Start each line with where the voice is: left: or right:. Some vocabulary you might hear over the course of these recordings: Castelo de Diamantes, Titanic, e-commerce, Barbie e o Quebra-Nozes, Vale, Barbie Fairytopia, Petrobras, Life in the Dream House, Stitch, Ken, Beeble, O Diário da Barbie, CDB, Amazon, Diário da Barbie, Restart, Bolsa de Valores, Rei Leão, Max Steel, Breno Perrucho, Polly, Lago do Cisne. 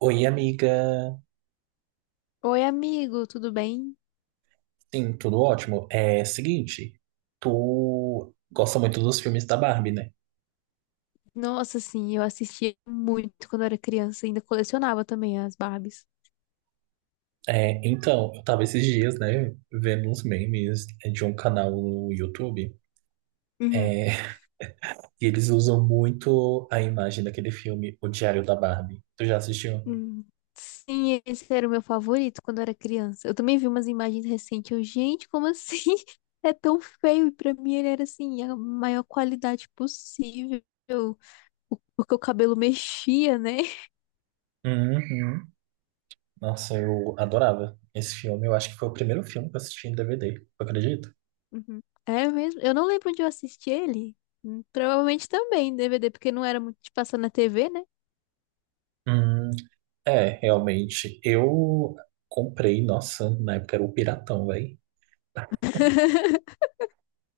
right: Oi, amiga.
left: Oi, amigo, tudo bem?
right: Sim, tudo ótimo. É seguinte, tu gosta muito dos filmes da Barbie, né?
left: Nossa, sim, eu assistia muito quando era criança, ainda colecionava também as Barbies.
right: É, então, eu tava esses dias, né, vendo uns memes de um canal no YouTube,
left: Uhum.
right: é, e eles usam muito a imagem daquele filme, O Diário da Barbie. Tu já assistiu?
left: Hum, Sim, esse era o meu favorito quando eu era criança. Eu também vi umas imagens recentes. Eu, gente, como assim? É tão feio. E pra mim ele era assim, a maior qualidade possível. Porque o cabelo mexia, né?
right: Uhum. Nossa, eu adorava esse filme. Eu acho que foi o primeiro filme que eu assisti em DVD, tu acredita?
left: Uhum. É mesmo. Eu não lembro onde eu assisti ele. Provavelmente também em DVD, porque não era muito de passar na TV, né?
right: Hum, é, realmente. Eu comprei, nossa, na época era o Piratão, velho.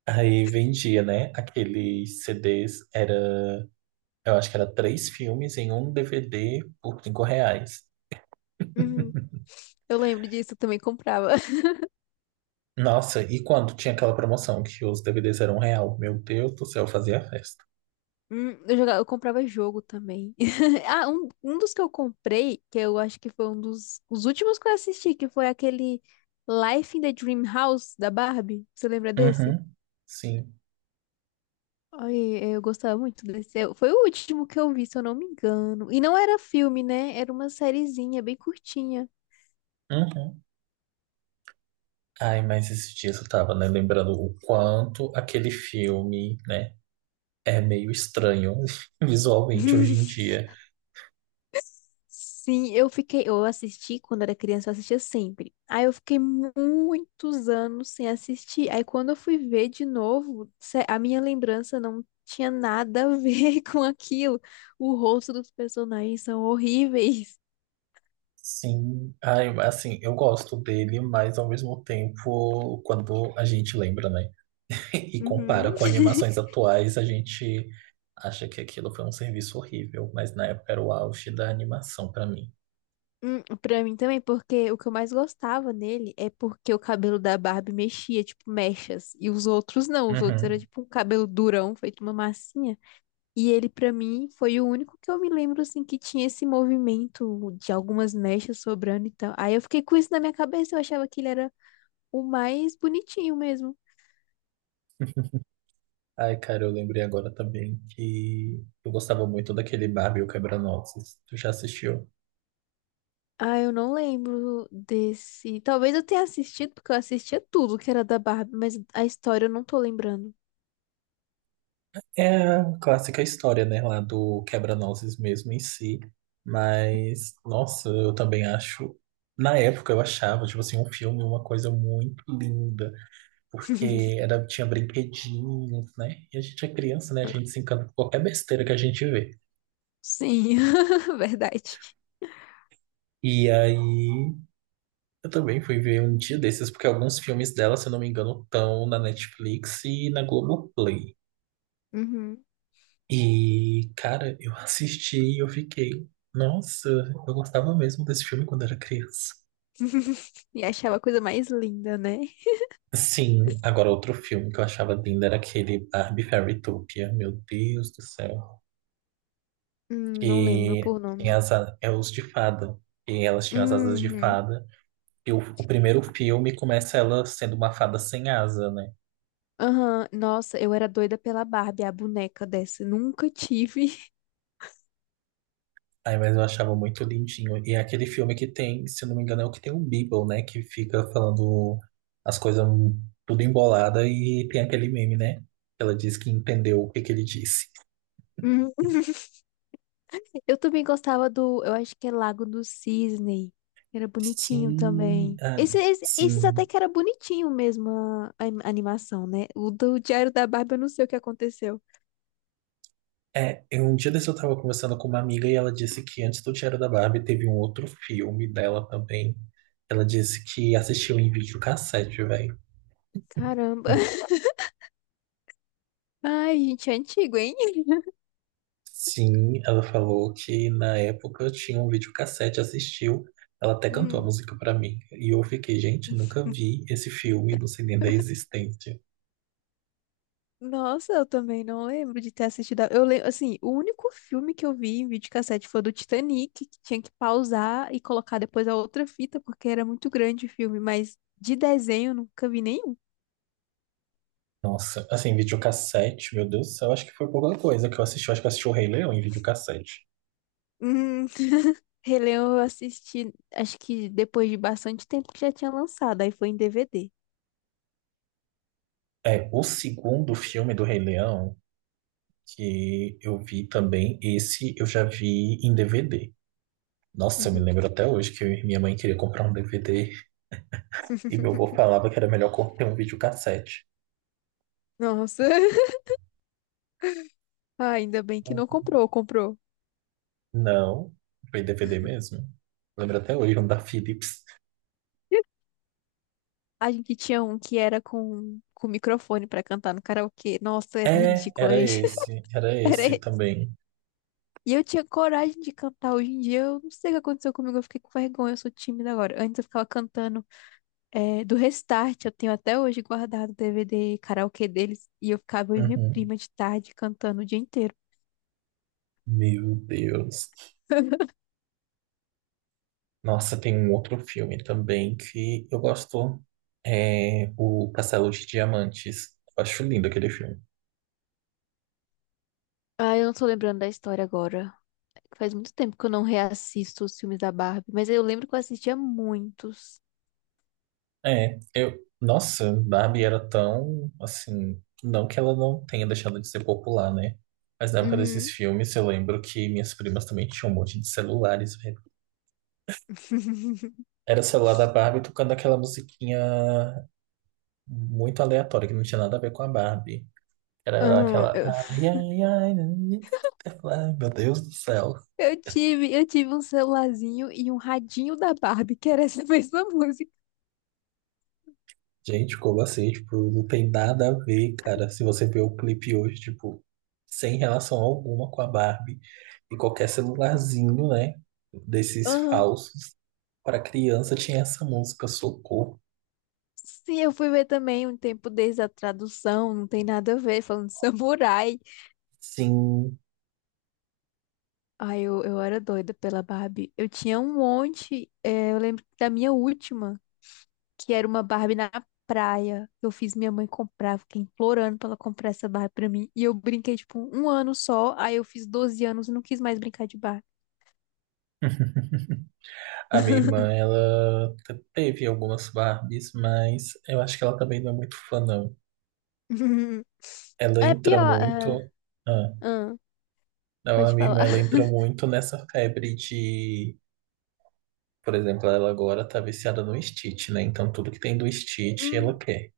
right: Aí vendia, né? Aqueles CDs era, eu acho que era três filmes em um DVD por R$ 5.
left: Uhum. Eu lembro disso, eu também comprava.
right: Nossa, e quando tinha aquela promoção que os DVDs eram um real? Meu Deus do céu, eu fazia festa.
left: Eu jogava, eu comprava jogo também. Ah, um dos que eu comprei, que eu acho que foi um dos os últimos que eu assisti, que foi aquele Life in the Dream House da Barbie. Você lembra desse?
right: Uhum, sim.
left: Ai, eu gostava muito desse. Foi o último que eu vi, se eu não me engano. E não era filme, né? Era uma sériezinha bem curtinha.
right: Uhum. Ai, mas esses dias eu tava, né, lembrando o quanto aquele filme, né, é meio estranho visualmente hoje em dia.
left: Sim, eu fiquei, eu assisti quando era criança, eu assistia sempre. Aí eu fiquei muitos anos sem assistir. Aí quando eu fui ver de novo, a minha lembrança não tinha nada a ver com aquilo. O rosto dos personagens são horríveis.
right: Sim, ai, assim, eu gosto dele, mas ao mesmo tempo, quando a gente lembra, né? E compara
left: Uhum.
right: com animações atuais, a gente acha que aquilo foi um serviço horrível, mas na época era o auge da animação pra mim.
left: Pra mim também, porque o que eu mais gostava nele é porque o cabelo da Barbie mexia, tipo mechas, e os outros não, os outros era
right: Uhum.
left: tipo um cabelo durão, feito uma massinha. E ele, pra mim, foi o único que eu me lembro, assim, que tinha esse movimento de algumas mechas sobrando e tal. Aí eu fiquei com isso na minha cabeça, eu achava que ele era o mais bonitinho mesmo.
right: Ai, cara, eu lembrei agora também que eu gostava muito daquele Barbie e o Quebra-Nozes. Tu já assistiu?
left: Ah, eu não lembro desse. Talvez eu tenha assistido, porque eu assistia tudo que era da Barbie, mas a história eu não tô lembrando.
right: É a clássica história, né, lá do Quebra-Nozes mesmo em si. Mas, nossa, eu também acho. Na época eu achava, tipo assim, um filme uma coisa muito linda, porque era, tinha brinquedinhos, né? E a gente é criança, né? A gente se encanta com qualquer besteira que a gente vê.
left: Sim, verdade.
right: E aí, eu também fui ver um dia desses, porque alguns filmes dela, se eu não me engano, estão na Netflix e na Globoplay.
left: Uhum.
right: E, cara, eu assisti e eu fiquei, nossa, eu gostava mesmo desse filme quando era criança.
left: E achava a coisa mais linda, né?
right: Sim, agora outro filme que eu achava lindo era aquele Barbie Fairytopia. Meu Deus do céu.
left: Não lembro
right: Que
left: por
right: tem
left: nome.
right: as é os de fada. E elas tinham as asas de
left: Uhum.
right: fada. E o primeiro filme começa ela sendo uma fada sem asa, né?
left: Aham, nossa, eu era doida pela Barbie, a boneca dessa. Nunca tive.
right: Ai, mas eu achava muito lindinho. E é aquele filme que tem, se eu não me engano, é o que tem o Beeble, né? Que fica falando as coisas tudo embolada e tem aquele meme, né? Ela diz que entendeu o que que ele disse.
left: Hum. Eu também gostava do, eu acho que é Lago do Cisne. Era bonitinho
right: Sim,
left: também.
right: ah,
left: Esses até
right: sim.
left: que era bonitinho mesmo a animação, né? O do Diário da Barbie, eu não sei o que aconteceu.
right: É, eu, um dia desse eu tava conversando com uma amiga e ela disse que antes do Diário da Barbie teve um outro filme dela também. Ela disse que assistiu em videocassete, velho.
left: Caramba. Ai, gente, é antigo, hein?
right: Sim, ela falou que na época tinha um videocassete, assistiu. Ela até cantou a
left: Hum.
right: música pra mim. E eu fiquei, gente, nunca vi esse filme, não sei nem da existência.
left: Nossa, eu também não lembro de ter assistido. Eu lembro, assim, o único filme que eu vi em videocassete foi o do Titanic, que tinha que pausar e colocar depois a outra fita, porque era muito grande o filme, mas de desenho eu nunca vi nenhum.
right: Nossa, assim, videocassete, meu Deus do céu, acho que foi pouca coisa que eu assisti. Eu acho que eu assisti o Rei Leão em videocassete.
left: Hum, Rei Leão eu assisti, acho que depois de bastante tempo que já tinha lançado, aí foi em DVD.
right: É, o segundo filme do Rei Leão, que eu vi também. Esse eu já vi em DVD. Nossa, eu me
left: Uhum.
right: lembro até hoje que minha mãe queria comprar um DVD e meu avô falava que era melhor ter um videocassete.
left: Nossa, ah, ainda bem que não comprou, comprou.
right: Não, foi DVD mesmo. Lembro até hoje, um da Philips.
left: A gente tinha um que era com microfone pra cantar no karaokê. Nossa, era
right: É,
left: ridículo, gente.
right: era
left: Era
right: esse também.
left: E eu tinha coragem de cantar. Hoje em dia, eu não sei o que aconteceu comigo. Eu fiquei com vergonha, eu sou tímida agora. Antes eu ficava cantando do Restart. Eu tenho até hoje guardado o DVD karaokê deles. E eu ficava eu e minha
right: Uhum.
left: prima de tarde cantando o dia inteiro.
right: Meu Deus. Nossa, tem um outro filme também que eu gosto, é o Castelo de Diamantes. Eu acho lindo aquele filme.
left: Ah, eu não tô lembrando da história agora. Faz muito tempo que eu não reassisto os filmes da Barbie, mas eu lembro que eu assistia muitos.
right: É, eu. Nossa, Barbie era tão. Assim. Não que ela não tenha deixado de ser popular, né? Mas na época desses
left: Uhum.
right: filmes, eu lembro que minhas primas também tinham um monte de celulares, velho. Era o celular da Barbie tocando aquela musiquinha muito aleatória, que não tinha nada a ver com a Barbie. Era
left: Aham,
right: aquela.
left: eu,
right: Ai, ai, ai. Ai, meu Deus do céu.
left: eu tive, eu tive um celularzinho e um radinho da Barbie, que era essa mesma música.
right: Gente, como assim? Tipo, não tem nada a ver, cara. Se você ver o clipe hoje, tipo, sem relação alguma com a Barbie e qualquer celularzinho, né? Desses
left: Aham.
right: falsos. Para criança tinha essa música, Socorro.
left: Sim, eu fui ver também um tempo desde a tradução, não tem nada a ver, falando de samurai.
right: Sim,
left: Ai, eu era doida pela Barbie. Eu tinha um monte, eu lembro da minha última, que era uma Barbie na praia. Eu fiz minha mãe comprar, eu fiquei implorando pra ela comprar essa Barbie pra mim. E eu brinquei, tipo, um ano só, aí eu fiz 12 anos e não quis mais brincar de Barbie.
right: a minha irmã, ela teve algumas Barbies, mas eu acho que ela também não é muito fã, não. Ela
left: É
right: entra
left: pior.
right: muito. Ah,
left: Ah,
right: não, a
left: pode
right: minha irmã,
left: falar.
right: ela entra muito nessa febre de. Por exemplo, ela agora tá viciada no Stitch, né? Então tudo que tem do Stitch
left: Hum,
right: ela quer.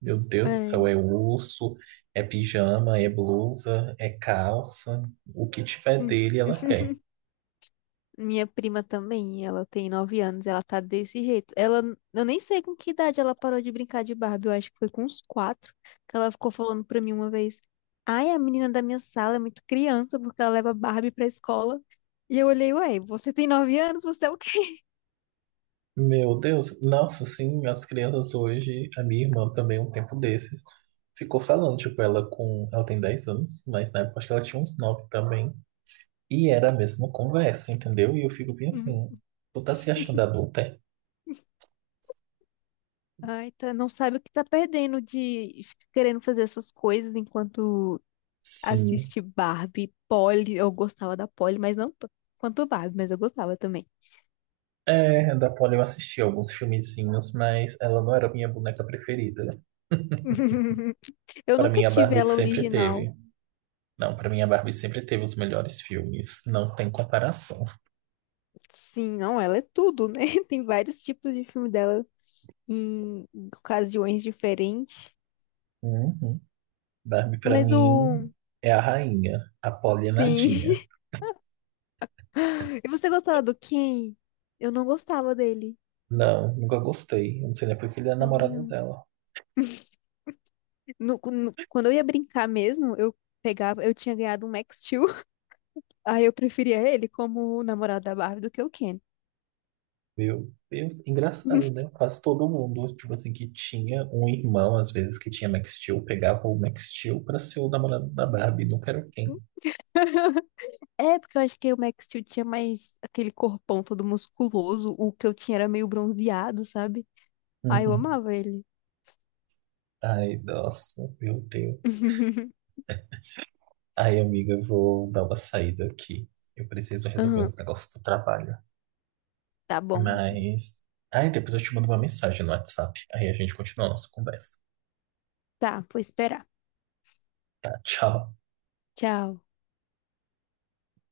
right: Meu Deus do céu,
left: é.
right: é urso, é pijama, é blusa, é calça. O que tiver
left: Hum.
right: dele ela quer.
left: Minha prima também, ela tem 9 anos, ela tá desse jeito. Ela, eu nem sei com que idade ela parou de brincar de Barbie, eu acho que foi com uns quatro, que ela ficou falando pra mim uma vez, ai, a menina da minha sala é muito criança, porque ela leva Barbie pra escola. E eu olhei, ué, você tem 9 anos, você é o quê?
right: Meu Deus, nossa, sim, as crianças hoje, a minha irmã também, um tempo desses, ficou falando, tipo, ela tem 10 anos, mas na época acho que ela tinha uns 9 também, e era a mesma conversa, entendeu? E eu fico bem assim,
left: Uhum.
right: tu tá se achando adulta? É?
left: Ai, tá, não sabe o que tá perdendo de ficar querendo fazer essas coisas enquanto
right: Sim,
left: assiste Barbie, Polly, eu gostava da Polly, mas não tanto quanto Barbie, mas eu gostava também.
right: é, da Polly eu assisti alguns filmezinhos, mas ela não era a minha boneca preferida.
left: Eu
right: Para
left: nunca
right: mim, a
left: tive
right: Barbie
left: ela
right: sempre
left: original.
right: teve. Não, para mim, a Barbie sempre teve os melhores filmes. Não tem comparação.
left: Sim, não, ela é tudo, né? Tem vários tipos de filme dela em ocasiões diferentes.
right: Uhum. Barbie, para
left: Mas o.
right: mim, é a rainha. A Polly é
left: Sim.
right: nadinha.
left: E você gostava do Ken? Eu não gostava dele.
right: Não, nunca gostei. Eu não sei nem porque ele é
left: Também
right: namorado
left: não.
right: dela.
left: Quando eu ia brincar mesmo, eu pegava. Eu tinha ganhado um Max Steel. Aí eu preferia ele como o namorado da Barbie do que o Ken.
right: Meu Deus, engraçado, né? Quase todo mundo, tipo assim, que tinha um irmão, às vezes, que tinha Max Steel, pegava o Max Steel pra ser o namorado da Barbie. Não quero quem.
left: É, porque eu acho que o Max Steel tinha mais aquele corpão todo musculoso. O que eu tinha era meio bronzeado, sabe? Ah, eu amava ele.
right: Ai, nossa, meu Deus. Ai, amiga, eu vou dar uma saída aqui. Eu preciso resolver
left: Aham,
right: uns negócios do trabalho.
left: tá bom.
right: Mas. Ai, depois eu te mando uma mensagem no WhatsApp. Aí a gente continua a nossa conversa.
left: Tá, vou esperar.
right: Tá, tchau.
left: Tchau.